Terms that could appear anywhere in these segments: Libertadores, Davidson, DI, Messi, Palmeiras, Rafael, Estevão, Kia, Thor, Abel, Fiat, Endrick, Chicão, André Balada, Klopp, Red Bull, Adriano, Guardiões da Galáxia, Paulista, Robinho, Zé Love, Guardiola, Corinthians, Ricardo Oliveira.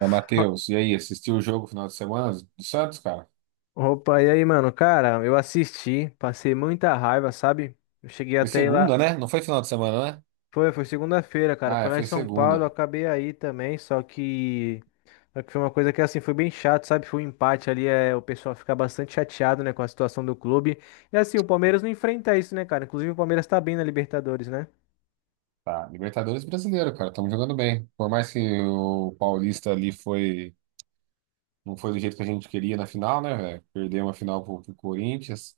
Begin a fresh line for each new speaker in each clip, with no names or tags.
Mas, Matheus, e aí, assistiu o jogo final de semana do Santos, cara?
Opa, e aí, mano? Cara, eu assisti, passei muita raiva, sabe? Eu cheguei
Foi
até ir lá.
segunda, né? Não foi final de semana, né?
Foi segunda-feira, cara.
Ah,
Foi
é,
lá em
foi
São Paulo, eu
segunda.
acabei aí também, só que... Só que foi uma coisa que assim foi bem chato, sabe? Foi um empate ali, o pessoal fica bastante chateado, né, com a situação do clube. E assim, o Palmeiras não enfrenta isso, né, cara? Inclusive o Palmeiras tá bem na Libertadores, né?
Tá, Libertadores brasileiro, cara, estamos jogando bem. Por mais que o Paulista ali foi, não foi do jeito que a gente queria na final, né, velho? Perdeu uma final pro Corinthians.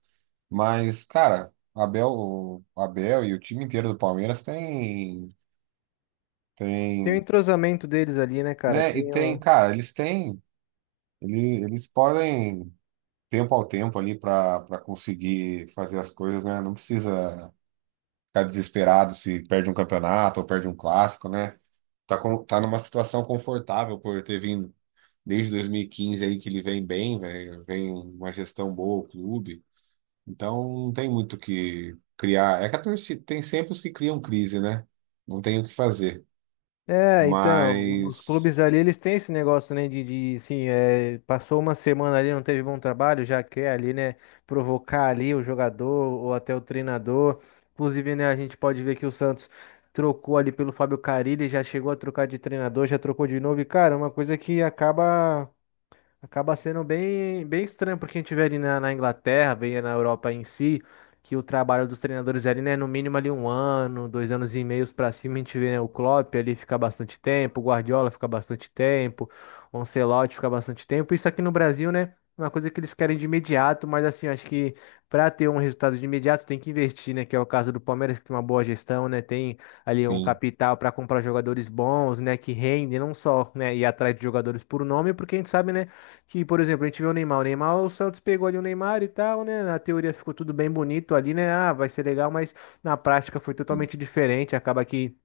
Mas, cara, Abel, o Abel e o time inteiro do Palmeiras tem,
Tem o
tem,
entrosamento deles ali, né, cara?
né? E
Tem
tem,
o...
cara, eles têm, eles podem. Tempo ao tempo ali para conseguir fazer as coisas, né? Não precisa ficar desesperado se perde um campeonato ou perde um clássico, né? Tá, numa situação confortável por ter vindo desde 2015 aí que ele vem bem, velho, vem uma gestão boa, o clube. Então não tem muito o que criar. É que a torcida tem sempre os que criam crise, né? Não tem o que fazer.
É, então, os
Mas
clubes ali, eles têm esse negócio, né, de assim, passou uma semana ali, não teve bom trabalho, já quer ali, né, provocar ali o jogador ou até o treinador. Inclusive, né, a gente pode ver que o Santos trocou ali pelo Fábio Carille, já chegou a trocar de treinador, já trocou de novo, e, cara, é uma coisa que acaba sendo bem, bem estranho porque a gente vê ali na, na Inglaterra, vê na Europa em si, que o trabalho dos treinadores ali, né, no mínimo ali um ano, 2 anos e meios pra cima, a gente vê, né, o Klopp ali ficar bastante tempo, o Guardiola ficar bastante tempo, o Ancelotti ficar bastante tempo. Isso aqui no Brasil, né, é uma coisa que eles querem de imediato, mas assim, eu acho que pra ter um resultado de imediato tem que investir, né, que é o caso do Palmeiras, que tem uma boa gestão, né, tem ali um
sim,
capital para comprar jogadores bons, né, que rendem, não só, né, ir atrás de jogadores por nome, porque a gente sabe, né, que, por exemplo, a gente vê o Neymar. O Neymar, o Santos pegou ali o Neymar e tal, né? Na teoria ficou tudo bem bonito ali, né? Ah, vai ser legal, mas na prática foi
sim.
totalmente diferente. Acaba que...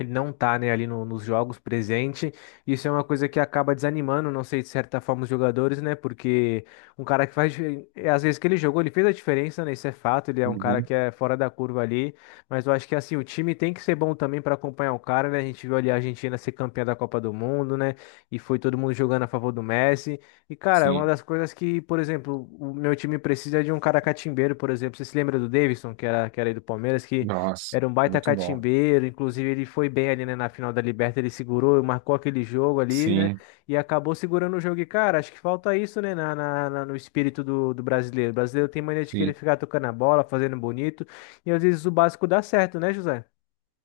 Ele não tá, né, ali nos jogos presente. Isso é uma coisa que acaba desanimando, não sei, de certa forma, os jogadores, né? Porque um cara que faz... Às vezes que ele jogou, ele fez a diferença, né? Isso é fato. Ele é um cara
Uhum.
que é fora da curva ali. Mas eu acho que, assim, o time tem que ser bom também para acompanhar o cara, né? A gente viu ali a Argentina ser campeã da Copa do Mundo, né? E foi todo mundo jogando a favor do Messi. E, cara, é uma
Sim.
das coisas que, por exemplo, o meu time precisa é de um cara catimbeiro, por exemplo. Você se lembra do Davidson, que era aí do Palmeiras, que...
Nossa,
Era um baita
muito bom.
catimbeiro, inclusive ele foi bem ali, né, na final da Liberta, ele segurou, marcou aquele jogo ali, né,
Sim,
e acabou segurando o jogo. E, cara, acho que falta isso, né, no espírito do brasileiro. O brasileiro tem mania de querer
sim.
ficar tocando a bola, fazendo bonito, e às vezes o básico dá certo, né, José?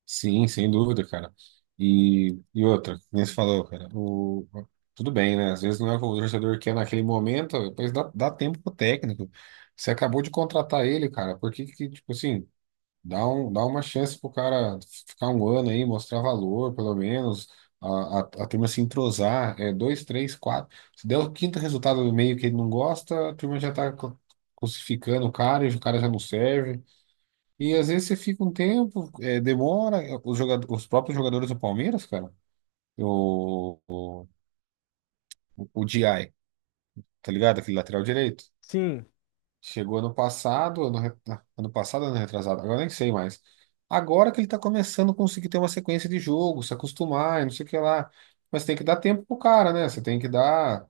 Sim, sem dúvida, cara. E outra, que nem você falou, cara, o, tudo bem, né? Às vezes não é o que o torcedor quer naquele momento, depois dá tempo pro técnico. Você acabou de contratar ele, cara, por que que, tipo assim, dá uma chance pro cara ficar um ano aí, mostrar valor, pelo menos, a turma se entrosar, é, dois, três, quatro. Se der o quinto resultado do meio que ele não gosta, a turma já tá crucificando o cara, e o cara já não serve. E às vezes você fica um tempo, é, demora. Os, jogadores, os próprios jogadores do Palmeiras, cara, o, o, o DI, tá ligado? Aquele lateral direito.
Sim.
Chegou ano passado, ano passado, ano retrasado, agora nem sei mais. Agora que ele tá começando a conseguir ter uma sequência de jogo, se acostumar e não sei o que lá. Mas tem que dar tempo pro cara, né? Você tem que dar,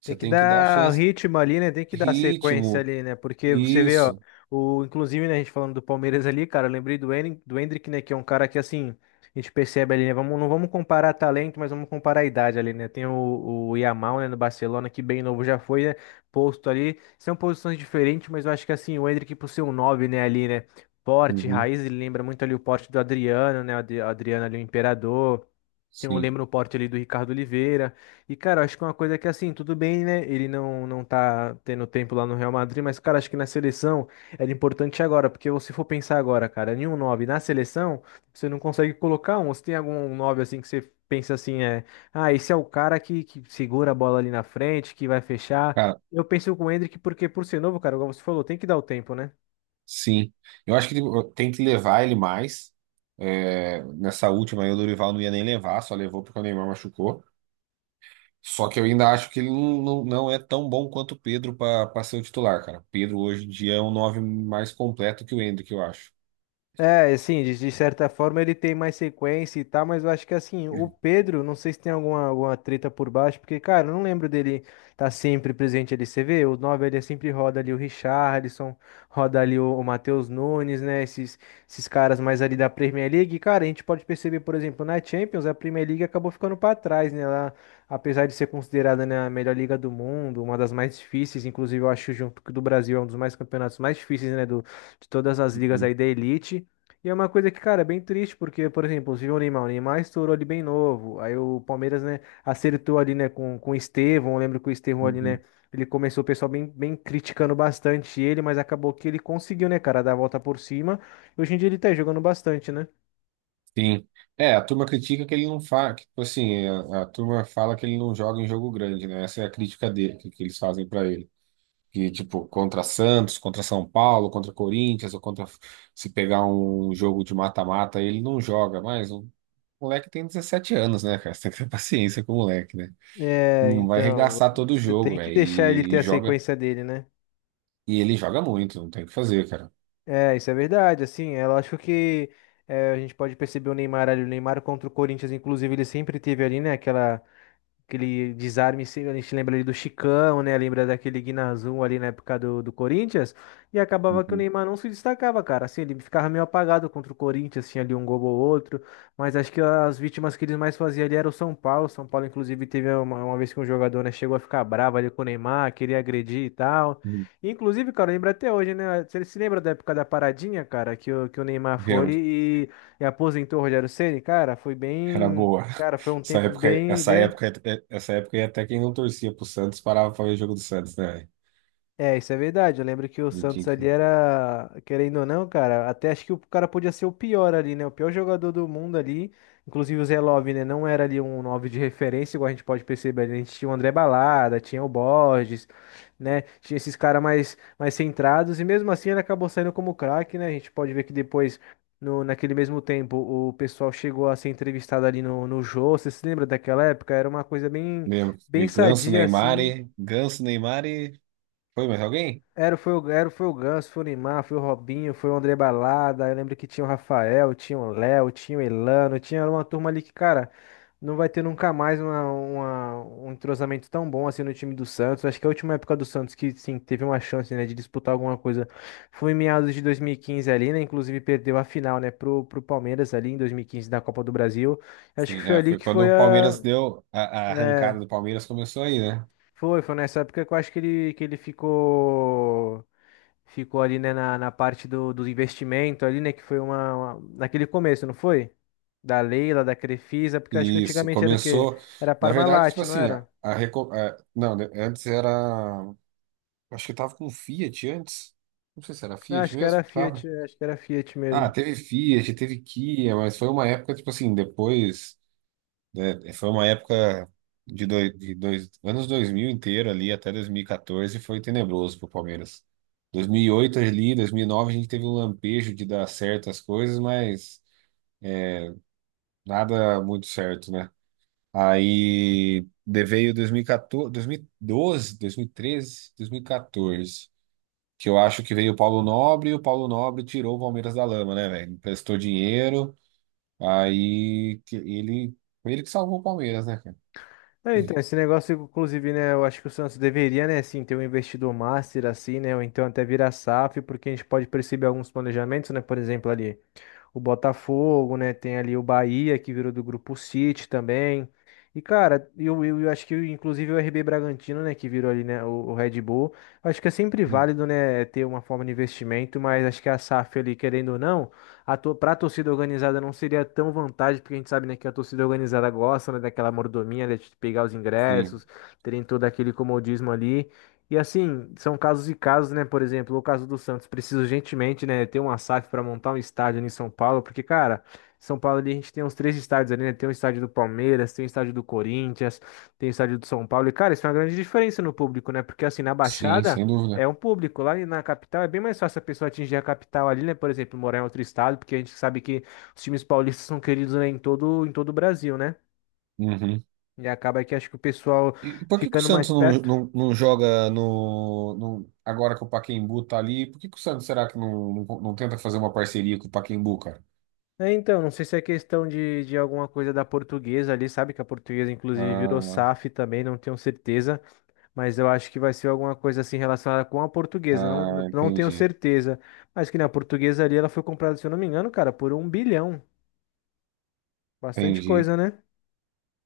você
Tem que
tem que dar
dar o
chance,
ritmo ali, né? Tem que dar sequência
ritmo,
ali, né? Porque você vê, ó,
isso.
inclusive, né, a gente falando do Palmeiras ali, cara, eu lembrei do Endrick, né? Que é um cara que, assim, a gente percebe ali, né? Vamos, não vamos comparar talento, mas vamos comparar a idade ali, né? Tem o Yamal, né, no Barcelona, que bem novo já foi, né? Posto ali. São posições diferentes, mas eu acho que, assim, o Endrick, por ser um 9, né, ali, né? Porte,
Uhum.
raiz, ele lembra muito ali o porte do Adriano, né? O Adriano ali, o Imperador. Tem um
Sim.
lembro no porte ali do Ricardo Oliveira. E, cara, acho que é uma coisa que, assim, tudo bem, né? Ele não tá tendo tempo lá no Real Madrid, mas, cara, acho que na seleção era importante agora, porque se for pensar agora, cara, nenhum 9 na seleção, você não consegue colocar um. Você tem algum 9 assim, que você pensa assim, é, ah, esse é o cara que segura a bola ali na frente, que vai fechar.
Cara,
Eu penso com o Endrick, porque por ser novo, cara, igual você falou, tem que dar o tempo, né?
sim, eu acho que tem que levar ele mais. É, nessa última aí, o Dorival não ia nem levar, só levou porque o Neymar machucou. Só que eu ainda acho que ele não é tão bom quanto o Pedro para ser o titular, cara. O Pedro hoje em dia é um nove mais completo que o Endrick, eu acho.
É, assim, de certa forma ele tem mais sequência e tal, mas eu acho que assim, o Pedro, não sei se tem alguma treta por baixo, porque, cara, eu não lembro dele tá sempre presente ali. Você vê, o 9 ele sempre roda ali o Richarlison, roda ali o Matheus Nunes, né? Esses caras mais ali da Premier League. E, cara, a gente pode perceber, por exemplo, na Champions, a Premier League acabou ficando pra trás, né? Ela, apesar de ser considerada, né, a melhor liga do mundo, uma das mais difíceis, inclusive eu acho junto que o do Brasil é um dos mais campeonatos mais difíceis, né? Do, de todas as ligas
Uhum,
aí da elite. E é uma coisa que, cara, é bem triste, porque, por exemplo, você viu o Neymar estourou ali bem novo, aí o Palmeiras, né, acertou ali, né, com o Estevão, eu lembro que o Estevão ali, né,
uhum.
ele começou o pessoal bem, bem criticando bastante ele, mas acabou que ele conseguiu, né, cara, dar a volta por cima, e hoje em dia ele tá jogando bastante, né?
Sim. É, a turma critica que ele não faz, que, tipo assim, a turma fala que ele não joga em jogo grande, né? Essa é a crítica dele, que eles fazem para ele. Que tipo contra Santos, contra São Paulo, contra Corinthians, ou contra se pegar um jogo de mata-mata, ele não joga mais. O moleque tem 17 anos, né, cara? Você tem que ter paciência com o moleque, né?
É,
Não vai
então,
arregaçar todo o
você
jogo,
tem que
velho,
deixar ele
e,
ter
e
a
joga.
sequência dele, né?
E ele joga muito, não tem o que fazer, cara.
É, isso é verdade, assim, é lógico que é, a gente pode perceber o Neymar ali, o Neymar contra o Corinthians, inclusive, ele sempre teve ali, né, aquela... Aquele desarme, sim, a gente lembra ali do Chicão, né? Lembra daquele Guinazum ali na época do Corinthians. E acabava que o
Uhum.
Neymar não se destacava, cara. Assim, ele ficava meio apagado contra o Corinthians, tinha ali um gol ou outro. Mas acho que as vítimas que eles mais faziam ali era o São Paulo. O São Paulo, inclusive, teve uma vez que um jogador, né, chegou a ficar bravo ali com o Neymar, queria agredir e tal.
Uhum.
Inclusive, cara, lembra até hoje, né? Você se lembra da época da paradinha, cara, que o Neymar foi
Lembro,
e aposentou o Rogério Ceni, cara? Foi
era
bem...
boa.
Cara, foi um
Essa
tempo
época,
bem,
essa
bem...
época, essa época, aí até quem não torcia pro Santos parava pra ver o jogo do Santos, né, velho?
É, isso é verdade. Eu lembro que o
Não tinha
Santos
que-
ali era, querendo ou não, cara, até acho que o cara podia ser o pior ali, né? O pior jogador do mundo ali. Inclusive o Zé Love, né? Não era ali um 9 de referência, igual a gente pode perceber. A gente tinha o André Balada, tinha o Borges, né? Tinha esses caras mais, mais centrados. E mesmo assim ele acabou saindo como craque, né? A gente pode ver que depois, no, naquele mesmo tempo, o pessoal chegou a ser entrevistado ali no Jô. Você se lembra daquela época? Era uma coisa bem,
Lembro.
bem
E Ganso,
sadia,
Neymar,
assim.
e Ganso, Neymar, e foi mais alguém?
Foi o Ganso, foi o Neymar, foi o Robinho, foi o André Balada. Eu lembro que tinha o Rafael, tinha o Léo, tinha o Elano, tinha uma turma ali que, cara, não vai ter nunca mais um entrosamento tão bom assim no time do Santos. Acho que a última época do Santos que, sim, teve uma chance, né, de disputar alguma coisa foi em meados de 2015 ali, né? Inclusive perdeu a final, né, pro Palmeiras ali em 2015 da Copa do Brasil. Acho que
Sim,
foi
é,
ali
foi
que
quando
foi
o
a...
Palmeiras deu a arrancada
É,
do Palmeiras começou aí, né?
foi, foi nessa época que eu acho que ele ficou. Ficou ali, né, na parte do investimento ali, né, que foi uma- naquele começo, não foi? Da Leila, da Crefisa, porque eu acho que
Isso,
antigamente era o quê?
começou,
Era
na verdade, tipo
Parmalat, não
assim,
era?
não, né, antes era, acho que tava com Fiat antes. Não sei se era
Ah,
Fiat
acho que era
mesmo,
Fiat,
tava.
acho que era Fiat
Ah,
mesmo.
teve Fiat, teve Kia, mas foi uma época tipo assim, depois, né, foi uma época de dois anos 2000 inteiro ali até 2014 foi tenebroso pro Palmeiras. 2008 ali, 2009 a gente teve um lampejo de dar certas coisas, mas nada muito certo, né? Aí veio dois mil e doze, 2013, 2012, 2014, 2012, 2013, 2014, que eu acho que veio o Paulo Nobre e o Paulo Nobre tirou o Palmeiras da lama, né, velho? Emprestou dinheiro, aí que ele, foi ele que salvou o Palmeiras, né, cara?
É, então, esse negócio, inclusive, né, eu acho que o Santos deveria, né, assim, ter um investidor master, assim, né, ou então até virar SAF, porque a gente pode perceber alguns planejamentos, né, por exemplo, ali. O Botafogo, né? Tem ali o Bahia, que virou do grupo City também. E, cara, eu acho que inclusive o RB Bragantino, né, que virou ali, né, o Red Bull. Eu acho que é sempre
Hum,
válido, né, ter uma forma de investimento, mas acho que a SAF ali, querendo ou não, a to pra torcida organizada não seria tão vantagem, porque a gente sabe, né, que a torcida organizada gosta, né, daquela mordomia, né, de pegar os
Sim,
ingressos, terem todo aquele comodismo ali. E assim, são casos e casos, né? Por exemplo, o caso do Santos precisa urgentemente, né, ter uma SAF para montar um estádio ali em São Paulo, porque, cara, São Paulo ali a gente tem uns três estádios ali, né? Tem o estádio do Palmeiras, tem o estádio do Corinthians, tem o estádio do São Paulo. E, cara, isso é uma grande diferença no público, né? Porque assim, na
sim,
Baixada
sem
é
dúvida.
um público, lá na capital é bem mais fácil a pessoa atingir a capital ali, né? Por exemplo, morar em outro estado, porque a gente sabe que os times paulistas são queridos, né, em todo o Brasil, né?
Uhum.
E acaba que acho que o pessoal
E por que que o
ficando mais
Santos não,
perto.
não, não joga no, agora que o Pacaembu tá ali, por que que o Santos será que não tenta fazer uma parceria com o Pacaembu, cara?
É, então, não sei se é questão de alguma coisa da portuguesa ali, sabe? Que a portuguesa, inclusive, virou
Ah,
SAF também, não tenho certeza, mas eu acho que vai ser alguma coisa assim relacionada com a portuguesa, não tenho
Entendi.
certeza. Mas que na portuguesa ali ela foi comprada, se eu não me engano, cara, por um bilhão. Bastante
Entendi.
coisa, né?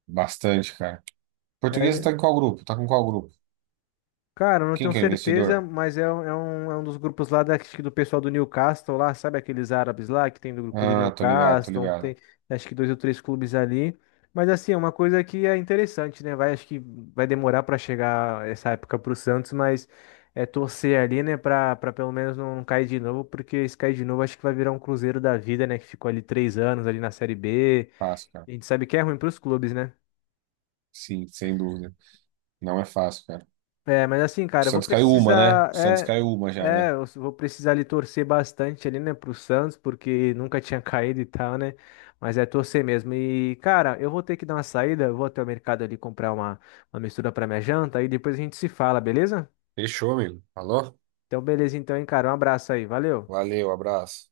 Bastante, cara. Portuguesa tá
É,
em qual grupo? Tá com qual grupo?
cara, eu não
Quem
tenho
que é o
certeza,
investidor?
mas é, um, é um dos grupos lá da, acho que do pessoal do Newcastle lá, sabe aqueles árabes lá que tem do grupo do
Ah, tô ligado, tô
Newcastle, tem
ligado.
acho que dois ou três clubes ali. Mas assim, é uma coisa que é interessante, né? Vai, acho que vai demorar para chegar essa época pro Santos, mas é torcer ali, né, para pelo menos não, não cair de novo, porque se cair de novo acho que vai virar um Cruzeiro da vida, né, que ficou ali 3 anos ali na Série B.
Fácil, cara.
A gente sabe que é ruim pros clubes, né?
Sim, sem dúvida. Não é fácil, cara.
É, mas assim,
O
cara, eu vou
Santos caiu uma, né?
precisar.
O Santos caiu uma já, né?
Eu vou precisar ali torcer bastante ali, né, pro Santos, porque nunca tinha caído e tal, né? Mas é torcer mesmo. E, cara, eu vou ter que dar uma saída, eu vou até o mercado ali comprar uma mistura pra minha janta e depois a gente se fala, beleza?
Fechou, amigo. Falou?
Então, beleza, então, hein, cara. Um abraço aí, valeu.
Valeu, abraço.